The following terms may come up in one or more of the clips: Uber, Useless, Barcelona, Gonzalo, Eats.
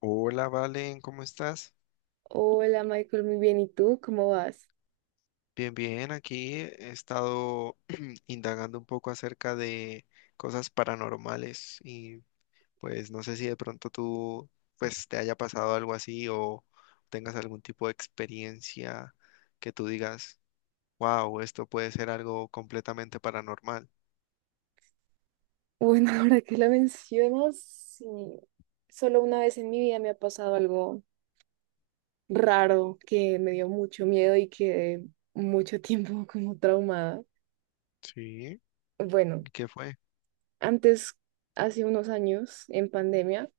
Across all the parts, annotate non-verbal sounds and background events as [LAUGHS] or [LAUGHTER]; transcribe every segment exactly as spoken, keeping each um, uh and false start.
Hola, Valen, ¿cómo estás? Hola Michael, muy bien. ¿Y tú? ¿Cómo vas? Bien, bien, aquí he estado [CLEARS THROAT] indagando un poco acerca de cosas paranormales y pues no sé si de pronto tú pues te haya pasado algo así o tengas algún tipo de experiencia que tú digas, wow, esto puede ser algo completamente paranormal. Bueno, [LAUGHS] ahora que lo mencionas, sí. Solo una vez en mi vida me ha pasado algo raro que me dio mucho miedo y quedé mucho tiempo [LAUGHS] como traumada. Sí, Bueno, ¿qué fue? antes, hace unos años, en pandemia,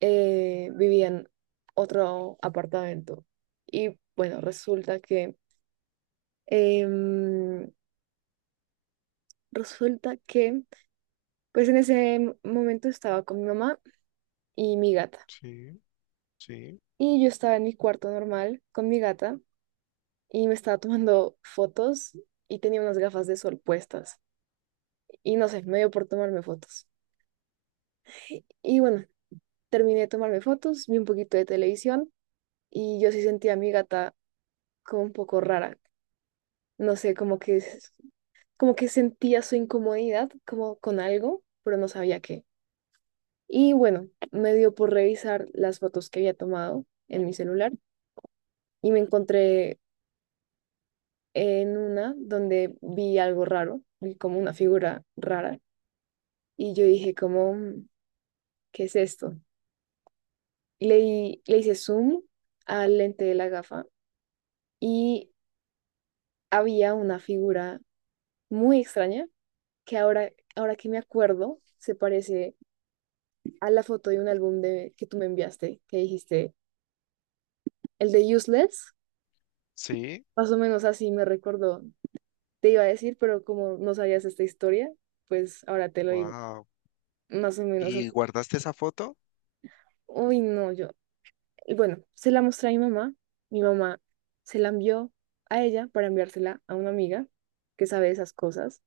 eh, vivía en otro apartamento. Y bueno, resulta que, em, resulta que, pues en ese momento estaba con mi mamá y mi gata. Sí, sí, Y yo estaba en mi cuarto normal con mi gata y me estaba tomando fotos y tenía unas gafas de sol puestas. Y no sé, me dio por tomarme fotos. Y bueno, terminé de tomarme fotos, vi un poquito de televisión y yo sí sentía a mi gata como un poco rara. No sé, como que, s- como que sentía su incomodidad como con algo, pero no sabía qué. Y bueno, me dio por revisar las fotos que había tomado en mi celular y me encontré en una donde vi algo raro, vi como una figura rara y yo dije como, "Mm, ¿qué es esto? Le, di le hice zoom al lente de la gafa y había una figura muy extraña que ahora, ahora que me acuerdo se parece a la foto de un álbum de, que tú me enviaste, que dijiste, el de Useless, sí, más o menos así me recordó. Te iba a decir, pero como no sabías esta historia, pues ahora te lo digo, wow. más o menos ¿Y así. guardaste esa foto? Uy, no, yo y bueno, se la mostré a mi mamá. Mi mamá se la envió a ella para enviársela a una amiga que sabe esas cosas.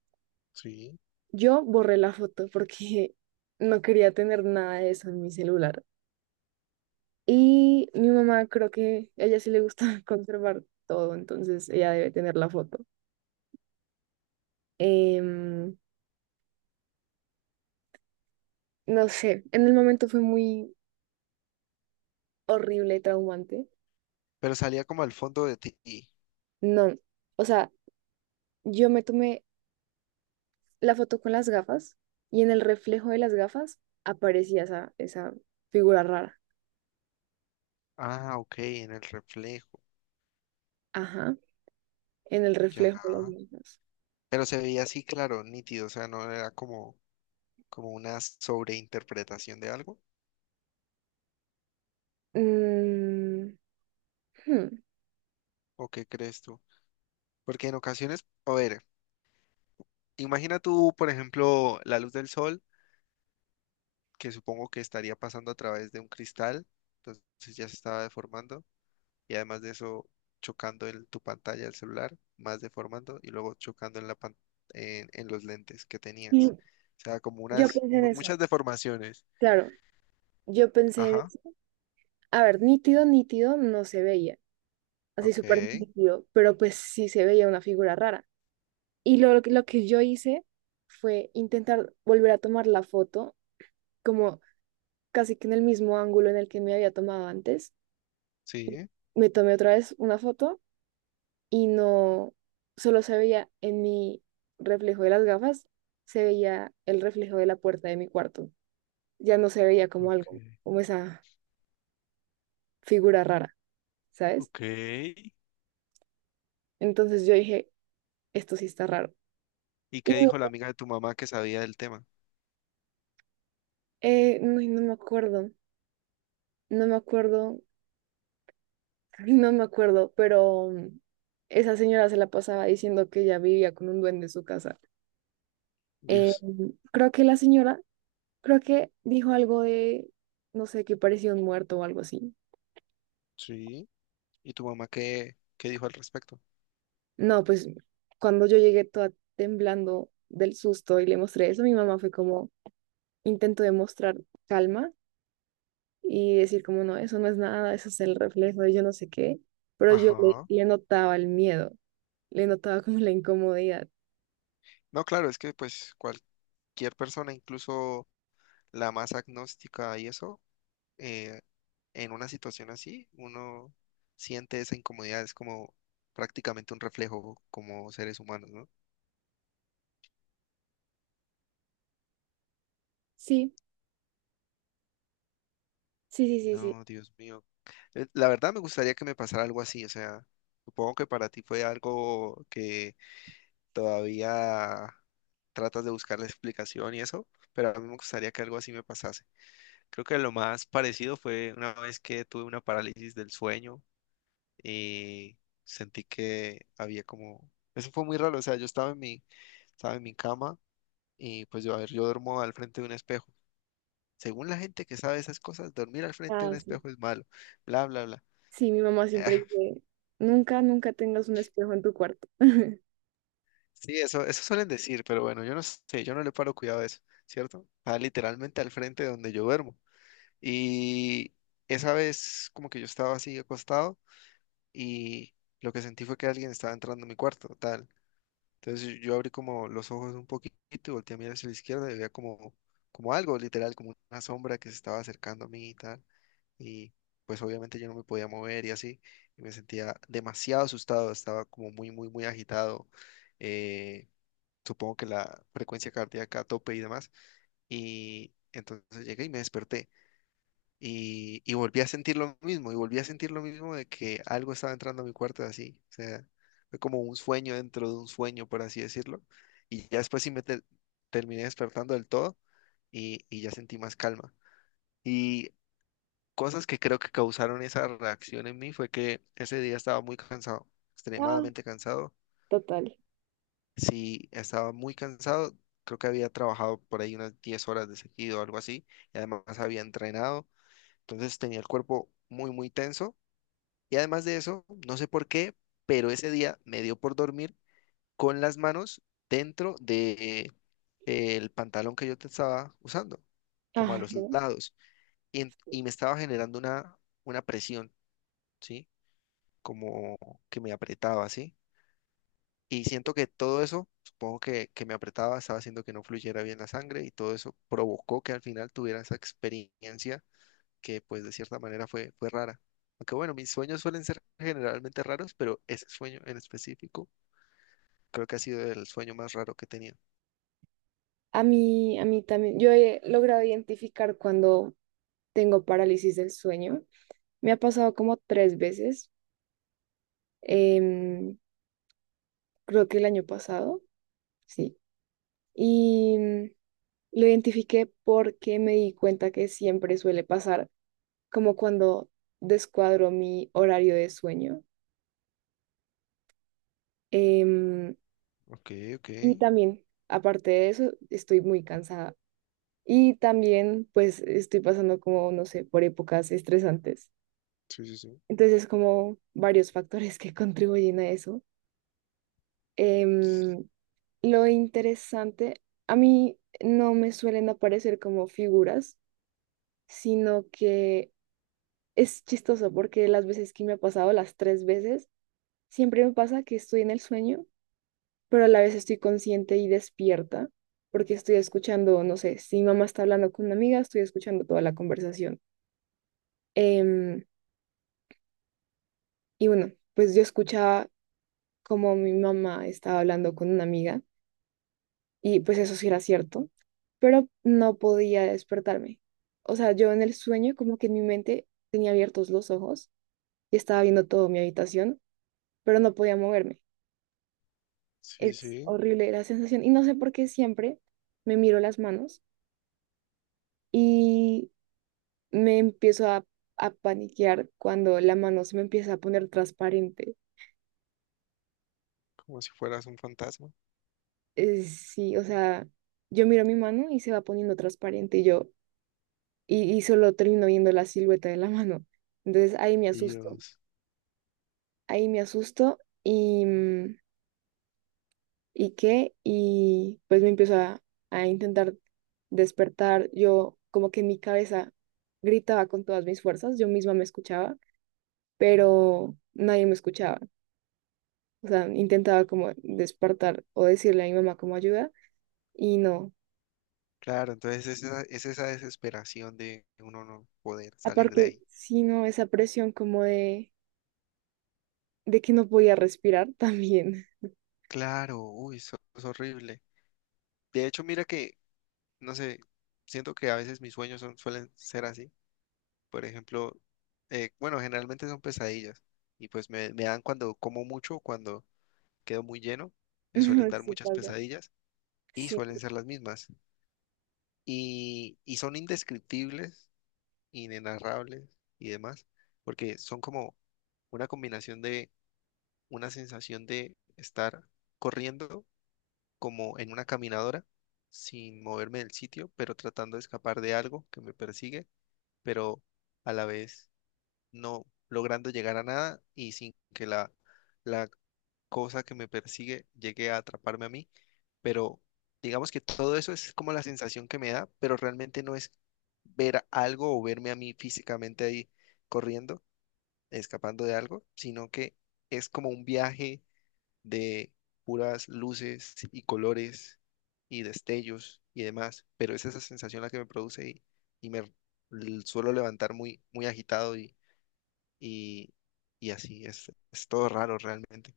Sí. Yo borré la foto porque [LAUGHS] no quería tener nada de eso en mi celular. Y mi mamá creo que a ella sí le gusta [LAUGHS] conservar todo, entonces ella debe tener la foto. Em, no sé, en el momento fue muy horrible, traumante. Pero salía como al fondo de ti. No, o sea, yo me tomé la foto con las gafas y en el reflejo de las gafas aparecía esa, esa figura rara. Ah, ok, en el reflejo, Ajá, en el ya. reflejo de las gafas. Pero se veía así, claro, nítido, o sea, no era como, como una sobreinterpretación de algo, Mm, hmm. ¿o qué crees tú? Porque en ocasiones, a ver, imagina tú, por ejemplo, la luz del sol, que supongo que estaría pasando a través de un cristal, entonces ya se estaba deformando, y además de eso, chocando en tu pantalla del celular, más deformando, y luego chocando en la pan- en, en los lentes que Y tenías. O sea, como Yo unas, pensé en mu- eso. muchas deformaciones. Claro, yo pensé en Ajá. eso. A ver, nítido, nítido no se veía, así Ok, súper nítido, pero pues sí se veía una figura rara. Y lo, lo que yo hice fue intentar volver a tomar la foto como casi que en el mismo ángulo en el que me había tomado antes. sí. Me tomé otra vez una foto y no, solo se veía en mi reflejo de las gafas, se veía el reflejo de la puerta de mi cuarto. Ya no se veía como Ok, algo, como esa figura rara, ¿sabes? ok. Entonces yo dije, esto sí está raro. ¿Y Y qué no, dijo la amiga de tu mamá que sabía del tema? eh, no, no me acuerdo, no me acuerdo, [LAUGHS] no me acuerdo, pero mm, esa señora se la pasaba diciendo que ella vivía con un duende en su casa. Eh, Dios, creo que la señora, creo que dijo algo de, no sé, que parecía un muerto o algo así. sí. ¿Y tu mamá qué, qué dijo al respecto? No, pues cuando yo llegué toda temblando del susto y le mostré eso, mi mamá fue como intento demostrar calma y decir como no, eso no es nada, eso es el reflejo de yo no sé qué, pero yo le, Ajá. le notaba el miedo, le notaba como la incomodidad. No, claro, es que pues cualquier persona, incluso la más agnóstica y eso, eh, en una situación así, uno siente esa incomodidad, es como prácticamente un reflejo como seres humanos, ¿no? Sí, sí, sí, sí, sí. No, Dios mío. Eh, La verdad me gustaría que me pasara algo así, o sea, supongo que para ti fue algo que todavía tratas de buscar la explicación y eso, pero a mí me gustaría que algo así me pasase. Creo que lo más parecido fue una vez que tuve una parálisis del sueño y sentí que había como... Eso fue muy raro, o sea, yo estaba en mi, estaba en mi cama y pues yo, a ver, yo duermo al frente de un espejo. Según la gente que sabe esas cosas, dormir al frente de Ah, un sí. espejo es malo, bla, bla, bla. Sí, mi mamá siempre Ah, dice, nunca, nunca tengas un espejo en tu cuarto. [LAUGHS] sí, eso, eso suelen decir, pero bueno, yo no sé, yo no le paro cuidado a eso, ¿cierto? Está literalmente al frente de donde yo duermo. Y esa vez como que yo estaba así acostado y lo que sentí fue que alguien estaba entrando a mi cuarto, tal. Entonces yo yo abrí como los ojos un poquito y volteé a mirar hacia la izquierda y veía como, como algo, literal, como una sombra que se estaba acercando a mí y tal. Y pues obviamente yo no me podía mover y así. Y me sentía demasiado asustado, estaba como muy, muy, muy agitado. Eh, supongo que la frecuencia cardíaca a tope y demás. Y entonces llegué y me desperté y, y volví a sentir lo mismo, y volví a sentir lo mismo de que algo estaba entrando a mi cuarto así. O sea, fue como un sueño dentro de un sueño, por así decirlo. Y ya después sí me te- terminé despertando del todo y, y ya sentí más calma. Y cosas que creo que causaron esa reacción en mí fue que ese día estaba muy cansado, Ah, extremadamente cansado. total. Sí, estaba muy cansado. Creo que había trabajado por ahí unas diez horas de seguido o algo así. Y además había entrenado. Entonces tenía el cuerpo muy, muy tenso. Y además de eso, no sé por qué, pero ese día me dio por dormir con las manos dentro de eh, el pantalón que yo te estaba usando, como a Ah, los no. lados, y, en- y me estaba generando una, una presión, ¿sí? Como que me apretaba, ¿sí? Y siento que todo eso, supongo que, que me apretaba, estaba haciendo que no fluyera bien la sangre y todo eso provocó que al final tuviera esa experiencia que pues de cierta manera fue, fue rara. Aunque bueno, mis sueños suelen ser generalmente raros, pero ese sueño en específico creo que ha sido el sueño más raro que he tenido. A mí, a mí también, yo he logrado identificar cuando tengo parálisis del sueño. Me ha pasado como tres veces, em, creo que el año pasado, sí. Y mm, lo identifiqué porque me di cuenta que siempre suele pasar, como cuando descuadro mi horario de sueño. Em, Ok, ok. y también, aparte de eso, estoy muy cansada. Y también, pues, estoy pasando como, no sé, por épocas estresantes. Sí, sí, sí. Entonces, como varios factores que [LAUGHS] contribuyen a eso. Em, Lo interesante, a mí no me suelen aparecer como figuras, sino que es chistoso porque las veces que me ha pasado, las tres veces, siempre me pasa que estoy en el sueño, pero a la vez estoy consciente y despierta porque estoy escuchando, no sé, si mi mamá está hablando con una amiga, estoy escuchando toda la conversación. Em, y bueno, pues yo escuchaba como mi mamá estaba hablando con una amiga. Y pues eso sí era cierto, pero no podía despertarme. O sea, yo en el sueño como que en mi mente tenía abiertos los ojos y estaba viendo todo mi habitación, pero no podía moverme. Sí, Es sí. horrible la sensación y no sé por qué siempre me miro las manos y me empiezo a, a paniquear cuando la mano se me empieza a poner transparente. Como si fueras un fantasma. Eh, sí, o sea, yo miro mi mano y se va poniendo transparente y yo y, y solo termino viendo la silueta de la mano. Entonces ahí me asusto. Dios. Ahí me asusto y, mm, ¿y qué? Y pues me empiezo a, a intentar despertar. Yo como que en mi cabeza gritaba con todas mis fuerzas, yo misma me escuchaba, pero nadie me escuchaba. O sea, intentaba como despertar o decirle a mi mamá como ayuda y no. Claro, entonces es esa, es esa desesperación de uno no poder salir de Aparte, ahí. sino esa presión como de, de que no podía respirar también. Claro, uy, eso es horrible. De hecho, mira que, no sé, siento que a veces mis sueños son, suelen ser así. Por ejemplo, eh, bueno, generalmente son pesadillas y pues me, me dan cuando como mucho, cuando quedo muy lleno, me suelen [LAUGHS] dar Sí muchas pasa. pesadillas y Sí, suelen ser las mismas. Y, y son indescriptibles, inenarrables y demás, porque son como una combinación de una sensación de estar corriendo como en una caminadora sin moverme del sitio, pero tratando de escapar de algo que me persigue, pero a la vez no logrando llegar a nada y sin que la, la cosa que me persigue llegue a atraparme a mí. Pero digamos que todo eso es como la sensación que me da, pero realmente no es ver algo o verme a mí físicamente ahí corriendo, escapando de algo, sino que es como un viaje de puras luces y colores y destellos y demás, pero es esa sensación la que me produce y, y me l- suelo levantar muy, muy agitado y y, y así es, es todo raro realmente.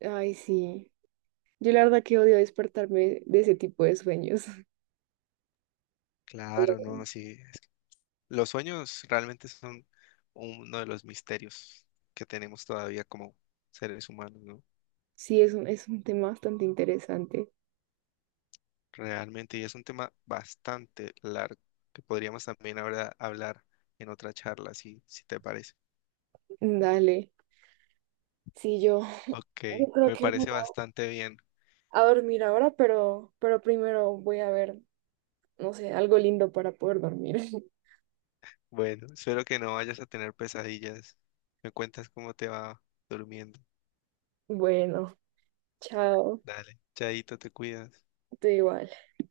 ay, sí. Yo la verdad que odio despertarme de ese tipo de sueños. Claro, no, así es. Los sueños realmente son uno de los misterios que tenemos todavía como seres humanos, ¿no? Sí, es un, es un tema bastante interesante. Realmente, y es un tema bastante largo que podríamos también ahora hablar en otra charla, si, si te parece. Dale. Sí, yo, [LAUGHS] Ok, yo creo me que me voy parece bastante bien. a dormir ahora, pero, pero primero voy a ver, no sé, algo lindo para poder dormir. [LAUGHS] Bueno, espero que no vayas a tener pesadillas. Me cuentas cómo te va durmiendo. Bueno, chao. Dale, Chaito, te cuidas. Tú igual.